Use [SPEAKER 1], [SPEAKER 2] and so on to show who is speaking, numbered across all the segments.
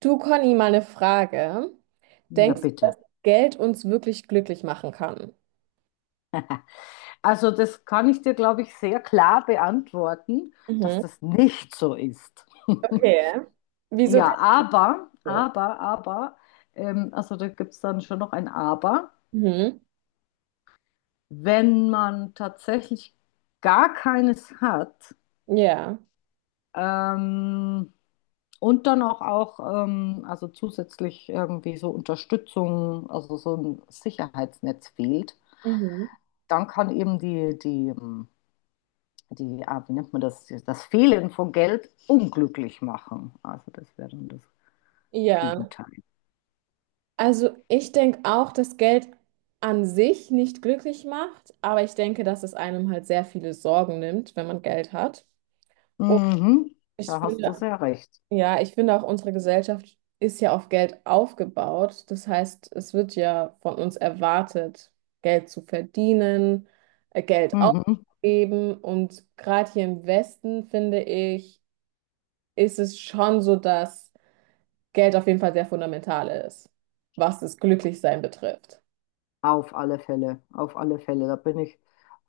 [SPEAKER 1] Du, Conny, mal eine Frage.
[SPEAKER 2] Ja,
[SPEAKER 1] Denkst du,
[SPEAKER 2] bitte.
[SPEAKER 1] dass Geld uns wirklich glücklich machen kann?
[SPEAKER 2] Also das kann ich dir, glaube ich, sehr klar beantworten, dass
[SPEAKER 1] Mhm.
[SPEAKER 2] das nicht so ist.
[SPEAKER 1] Okay. Wieso
[SPEAKER 2] Ja,
[SPEAKER 1] denkst
[SPEAKER 2] aber,
[SPEAKER 1] du?
[SPEAKER 2] aber, aber, ähm, also da gibt es dann schon noch ein Aber.
[SPEAKER 1] Mhm.
[SPEAKER 2] Wenn man tatsächlich gar keines hat,
[SPEAKER 1] Ja.
[SPEAKER 2] ähm, und dann auch also zusätzlich irgendwie so Unterstützung, also so ein Sicherheitsnetz fehlt,
[SPEAKER 1] Mhm.
[SPEAKER 2] dann kann eben die, wie nennt man das, das Fehlen von Geld unglücklich machen. Also das wäre dann das
[SPEAKER 1] Ja.
[SPEAKER 2] Gegenteil.
[SPEAKER 1] Also ich denke auch, dass Geld an sich nicht glücklich macht, aber ich denke, dass es einem halt sehr viele Sorgen nimmt, wenn man Geld hat. Und
[SPEAKER 2] Mhm,
[SPEAKER 1] ich
[SPEAKER 2] da hast du
[SPEAKER 1] finde.
[SPEAKER 2] sehr recht.
[SPEAKER 1] Ja, ich finde auch, unsere Gesellschaft ist ja auf Geld aufgebaut. Das heißt, es wird ja von uns erwartet, Geld zu verdienen, Geld
[SPEAKER 2] Mhm.
[SPEAKER 1] auszugeben. Und gerade hier im Westen, finde ich, ist es schon so, dass Geld auf jeden Fall sehr fundamental ist, was das Glücklichsein betrifft.
[SPEAKER 2] Auf alle Fälle, auf alle Fälle. Da bin ich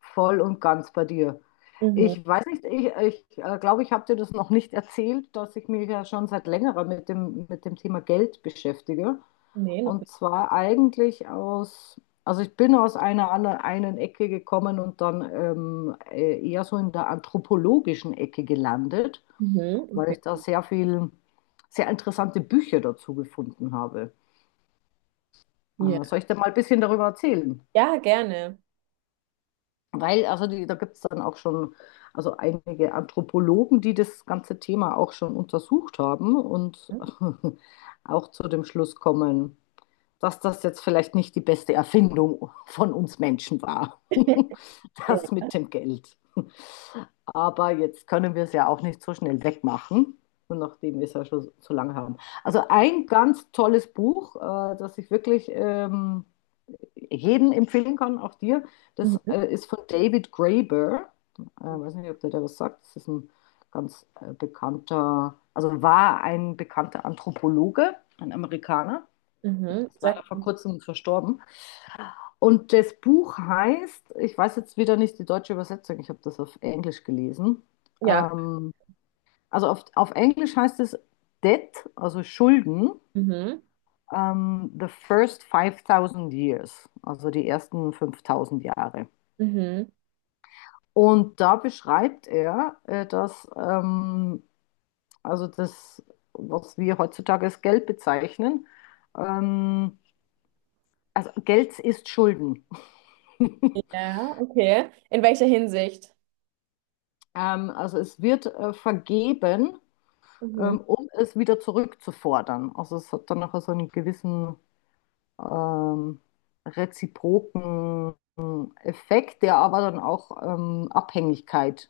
[SPEAKER 2] voll und ganz bei dir.
[SPEAKER 1] Mhm.
[SPEAKER 2] Ich weiß nicht, ich glaube, ich habe dir das noch nicht erzählt, dass ich mich ja schon seit längerer mit dem Thema Geld beschäftige.
[SPEAKER 1] Nee, noch
[SPEAKER 2] Und
[SPEAKER 1] nicht.
[SPEAKER 2] zwar eigentlich also ich bin aus einer anderen einen Ecke gekommen und dann eher so in der anthropologischen Ecke gelandet,
[SPEAKER 1] Mhm,
[SPEAKER 2] weil
[SPEAKER 1] okay.
[SPEAKER 2] ich da sehr interessante Bücher dazu gefunden habe.
[SPEAKER 1] Ja.
[SPEAKER 2] Soll ich dir mal ein bisschen darüber erzählen?
[SPEAKER 1] Ja, gerne.
[SPEAKER 2] Weil, also da gibt es dann auch schon, also einige Anthropologen, die das ganze Thema auch schon untersucht haben und auch zu dem Schluss kommen, dass das jetzt vielleicht nicht die beste Erfindung von uns Menschen war, das
[SPEAKER 1] Ja.
[SPEAKER 2] mit dem Geld. Aber jetzt können wir es ja auch nicht so schnell wegmachen, nachdem wir es ja schon so lange haben. Also ein ganz tolles Buch, das ich wirklich jedem empfehlen kann, auch dir. Das
[SPEAKER 1] Mhm.
[SPEAKER 2] ist von David Graeber. Ich weiß nicht, ob der da was sagt. Das ist ein ganz bekannter, also war ein bekannter Anthropologe, ein Amerikaner.
[SPEAKER 1] Mhm.
[SPEAKER 2] Ist leider
[SPEAKER 1] Sag,
[SPEAKER 2] vor kurzem verstorben. Und das Buch heißt, ich weiß jetzt wieder nicht die deutsche Übersetzung, ich habe das auf Englisch gelesen.
[SPEAKER 1] ja.
[SPEAKER 2] Ähm, also auf Englisch heißt es Debt, also Schulden,
[SPEAKER 1] Mhm.
[SPEAKER 2] the first 5000 years, also die ersten 5.000 Jahre.
[SPEAKER 1] Mhm.
[SPEAKER 2] Und da beschreibt er, dass also das, was wir heutzutage als Geld bezeichnen, ähm, also Geld ist Schulden.
[SPEAKER 1] Ja, okay. In welcher Hinsicht?
[SPEAKER 2] Also es wird vergeben,
[SPEAKER 1] Mhm.
[SPEAKER 2] um es wieder zurückzufordern. Also es hat dann nachher so einen gewissen ähm, reziproken Effekt, der aber dann auch Abhängigkeit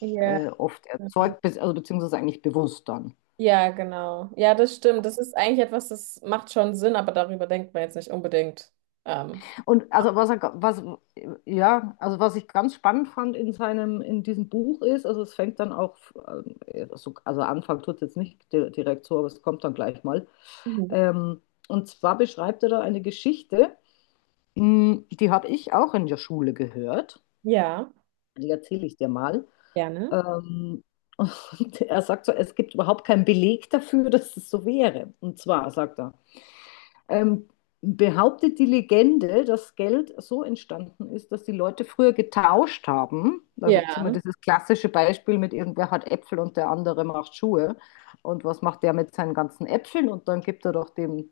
[SPEAKER 1] Ja.
[SPEAKER 2] oft
[SPEAKER 1] Mhm.
[SPEAKER 2] erzeugt, be also beziehungsweise eigentlich bewusst dann.
[SPEAKER 1] Ja, genau. Ja, das stimmt. Das ist eigentlich etwas, das macht schon Sinn, aber darüber denkt man jetzt nicht unbedingt. Ähm,
[SPEAKER 2] Und also was er, ga- was, ja, also was ich ganz spannend fand in diesem Buch ist, also es fängt dann auch, also Anfang tut es jetzt nicht direkt so, aber es kommt dann gleich mal.
[SPEAKER 1] Mhm.
[SPEAKER 2] Ähm, und zwar beschreibt er da eine Geschichte, die habe ich auch in der Schule gehört.
[SPEAKER 1] Ja,
[SPEAKER 2] Die erzähle ich dir mal.
[SPEAKER 1] gerne.
[SPEAKER 2] Ähm, und er sagt so, es gibt überhaupt keinen Beleg dafür, dass es so wäre. Und zwar sagt er, ähm, behauptet die Legende, dass Geld so entstanden ist, dass die Leute früher getauscht haben. Da gibt es immer
[SPEAKER 1] Ja.
[SPEAKER 2] dieses klassische Beispiel mit irgendwer hat Äpfel und der andere macht Schuhe. Und was macht der mit seinen ganzen Äpfeln? Und dann gibt er doch dem,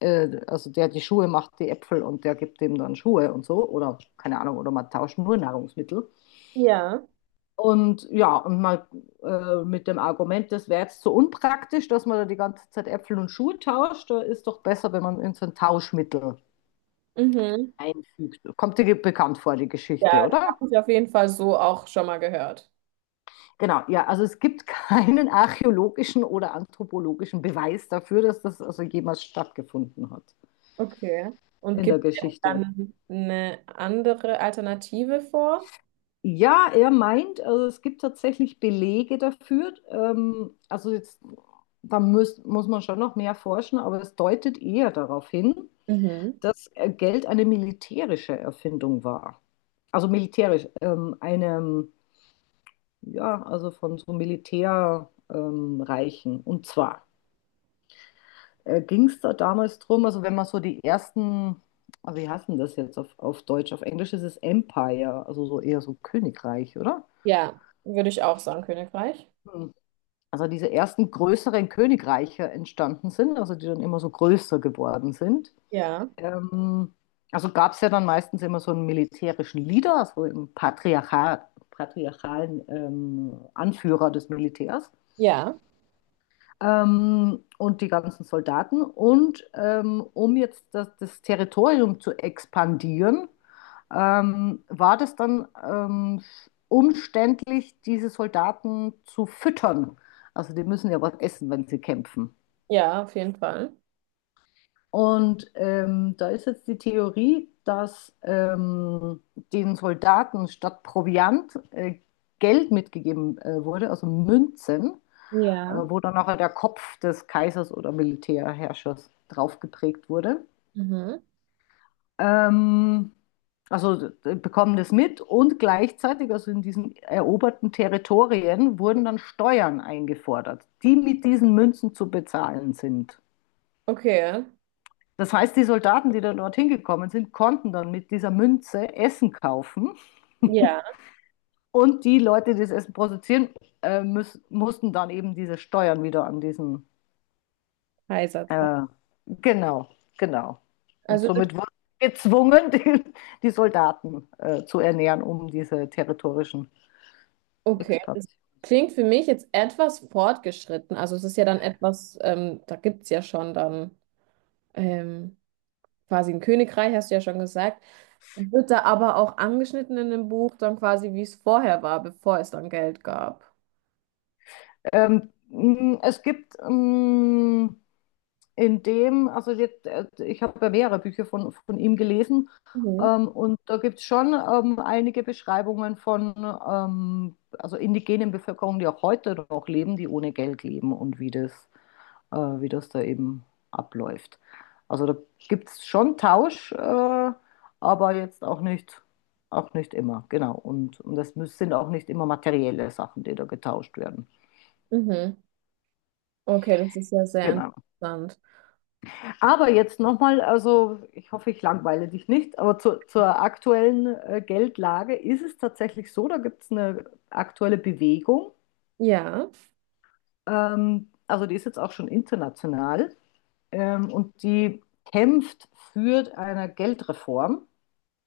[SPEAKER 2] also der die Schuhe macht, die Äpfel und der gibt dem dann Schuhe und so. Oder keine Ahnung, oder man tauscht nur Nahrungsmittel.
[SPEAKER 1] Ja.
[SPEAKER 2] Und ja, und mal mit dem Argument, das wäre jetzt so unpraktisch, dass man da die ganze Zeit Äpfel und Schuhe tauscht, da ist doch besser, wenn man in so ein Tauschmittel
[SPEAKER 1] Mhm.
[SPEAKER 2] einfügt. Kommt dir bekannt vor, die
[SPEAKER 1] Ja,
[SPEAKER 2] Geschichte,
[SPEAKER 1] das
[SPEAKER 2] oder?
[SPEAKER 1] habe ich auf jeden Fall so auch schon mal gehört.
[SPEAKER 2] Genau, ja, also es gibt keinen archäologischen oder anthropologischen Beweis dafür, dass das also jemals stattgefunden hat
[SPEAKER 1] Okay. Und
[SPEAKER 2] in der
[SPEAKER 1] gibt es
[SPEAKER 2] Geschichte.
[SPEAKER 1] dann eine andere Alternative vor?
[SPEAKER 2] Ja, er meint, also es gibt tatsächlich Belege dafür. Also jetzt, da muss man schon noch mehr forschen, aber es deutet eher darauf hin,
[SPEAKER 1] Mhm.
[SPEAKER 2] dass Geld eine militärische Erfindung war. Also militärisch, eine. Ja, also von so Militärreichen. Reichen. Und zwar ging es da damals drum, also wenn man so die ersten, also wie heißt denn das jetzt auf, Deutsch? Auf Englisch ist es Empire, also so eher so Königreich, oder?
[SPEAKER 1] Ja, würde ich auch sagen, Königreich.
[SPEAKER 2] Hm. Also diese ersten größeren Königreiche entstanden sind, also die dann immer so größer geworden sind.
[SPEAKER 1] Ja.
[SPEAKER 2] Ähm, also gab es ja dann meistens immer so einen militärischen Leader, also einen Patriarchat, patriarchalen Anführer des Militärs.
[SPEAKER 1] Ja.
[SPEAKER 2] Und die ganzen Soldaten. Und um jetzt das Territorium zu expandieren, war das dann umständlich, diese Soldaten zu füttern. Also die müssen ja was essen, wenn sie kämpfen.
[SPEAKER 1] Ja, auf jeden Fall.
[SPEAKER 2] Und da ist jetzt die Theorie, dass den Soldaten statt Proviant Geld mitgegeben wurde, also Münzen,
[SPEAKER 1] Ja.
[SPEAKER 2] wo dann nachher der Kopf des Kaisers oder Militärherrschers drauf geprägt wurde.
[SPEAKER 1] Mhm.
[SPEAKER 2] Ähm, also bekommen das mit und gleichzeitig, also in diesen eroberten Territorien, wurden dann Steuern eingefordert, die mit diesen Münzen zu bezahlen sind.
[SPEAKER 1] Okay.
[SPEAKER 2] Das heißt, die Soldaten, die dann dorthin gekommen sind, konnten dann mit dieser Münze Essen kaufen
[SPEAKER 1] Ja,
[SPEAKER 2] und die Leute, die das Essen produzieren, mussten dann eben diese Steuern wieder an diesen.
[SPEAKER 1] Kaiserzeit.
[SPEAKER 2] Äh, genau, genau. Und
[SPEAKER 1] Also das,
[SPEAKER 2] somit wurden sie gezwungen, die Soldaten zu ernähren, um diese territorischen
[SPEAKER 1] okay, das
[SPEAKER 2] Expansionen.
[SPEAKER 1] klingt für mich jetzt etwas fortgeschritten. Also es ist ja dann etwas, da gibt es ja schon dann ähm, quasi ein Königreich, hast du ja schon gesagt. Wird da aber auch angeschnitten in dem Buch dann quasi, wie es vorher war, bevor es dann Geld gab.
[SPEAKER 2] Es gibt in dem, also jetzt, ich habe ja mehrere Bücher von ihm gelesen,
[SPEAKER 1] Mhm.
[SPEAKER 2] und da gibt es schon einige Beschreibungen von also indigenen Bevölkerungen, die auch heute noch leben, die ohne Geld leben und wie das da eben abläuft. Also da gibt es schon Tausch, aber jetzt auch nicht immer, genau. Und das sind auch nicht immer materielle Sachen, die da getauscht werden.
[SPEAKER 1] Mhm. Okay, das ist ja sehr
[SPEAKER 2] Genau.
[SPEAKER 1] interessant.
[SPEAKER 2] Aber jetzt nochmal, also ich hoffe, ich langweile dich nicht, aber zur aktuellen Geldlage ist es tatsächlich so, da gibt es eine aktuelle Bewegung,
[SPEAKER 1] Ja,
[SPEAKER 2] also die ist jetzt auch schon international, und die kämpft für eine Geldreform.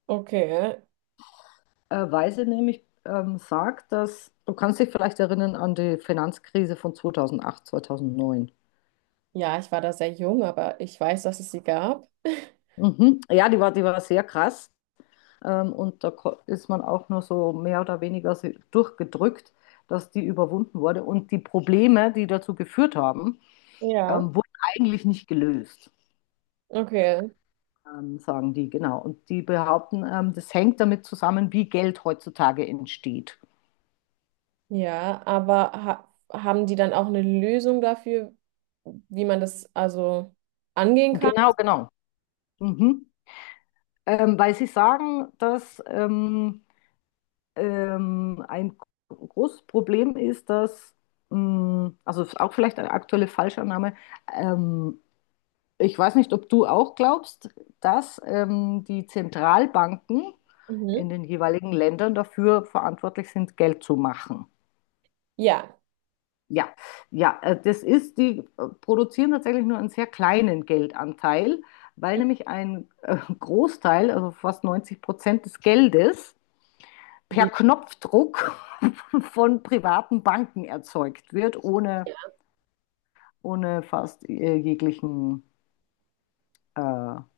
[SPEAKER 1] okay.
[SPEAKER 2] Weise nämlich sagt, dass du kannst dich vielleicht erinnern an die Finanzkrise von 2008 2009.
[SPEAKER 1] Ja, ich war da sehr jung, aber ich weiß, dass es sie gab.
[SPEAKER 2] Mhm. Ja, die war sehr krass. Und da ist man auch nur so mehr oder weniger so durchgedrückt, dass die überwunden wurde. Und die Probleme, die dazu geführt haben,
[SPEAKER 1] Ja.
[SPEAKER 2] wurden eigentlich nicht gelöst,
[SPEAKER 1] Okay.
[SPEAKER 2] sagen die, genau. Und die behaupten, das hängt damit zusammen, wie Geld heutzutage entsteht.
[SPEAKER 1] Ja, aber ha haben die dann auch eine Lösung dafür, wie man das also angehen kann?
[SPEAKER 2] Genau, genau. Mhm. Weil sie sagen, dass ein großes Problem ist, dass, also auch vielleicht eine aktuelle Falschannahme, ähm, ich weiß nicht, ob du auch glaubst, dass die Zentralbanken
[SPEAKER 1] Mhm.
[SPEAKER 2] in den jeweiligen Ländern dafür verantwortlich sind, Geld zu machen.
[SPEAKER 1] Ja.
[SPEAKER 2] Ja, ja, die produzieren tatsächlich nur einen sehr kleinen Geldanteil, weil nämlich ein Großteil, also fast 90% des Geldes per
[SPEAKER 1] Die.
[SPEAKER 2] Knopfdruck von privaten Banken erzeugt wird, ohne fast jeglichen,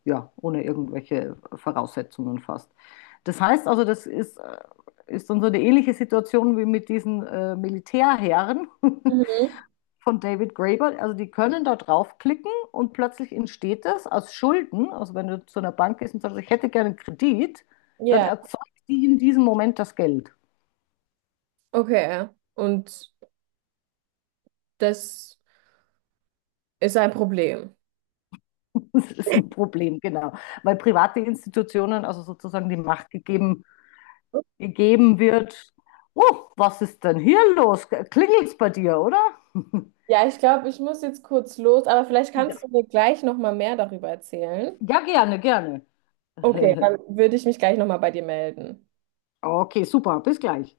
[SPEAKER 2] ja, ohne irgendwelche Voraussetzungen fast. Das heißt also, ist dann so eine ähnliche Situation wie mit diesen Militärherren
[SPEAKER 1] Mhm.
[SPEAKER 2] von David Graeber. Also die können da draufklicken und plötzlich entsteht das aus Schulden. Also wenn du zu einer Bank gehst und sagst, ich hätte gerne einen Kredit, dann
[SPEAKER 1] Ja.
[SPEAKER 2] erzeugt die in diesem Moment das Geld.
[SPEAKER 1] Okay. Und das ist ein Problem.
[SPEAKER 2] Das ist ein Problem, genau. Weil private Institutionen, also sozusagen die Macht gegeben wird. Oh, was ist denn hier los? Klingelt's bei dir, oder?
[SPEAKER 1] Ja, ich glaube, ich muss jetzt kurz los, aber vielleicht
[SPEAKER 2] Ja.
[SPEAKER 1] kannst du mir gleich noch mal mehr darüber erzählen.
[SPEAKER 2] Ja, gerne, gerne.
[SPEAKER 1] Okay, dann würde ich mich gleich noch mal bei dir melden.
[SPEAKER 2] Okay, super, bis gleich.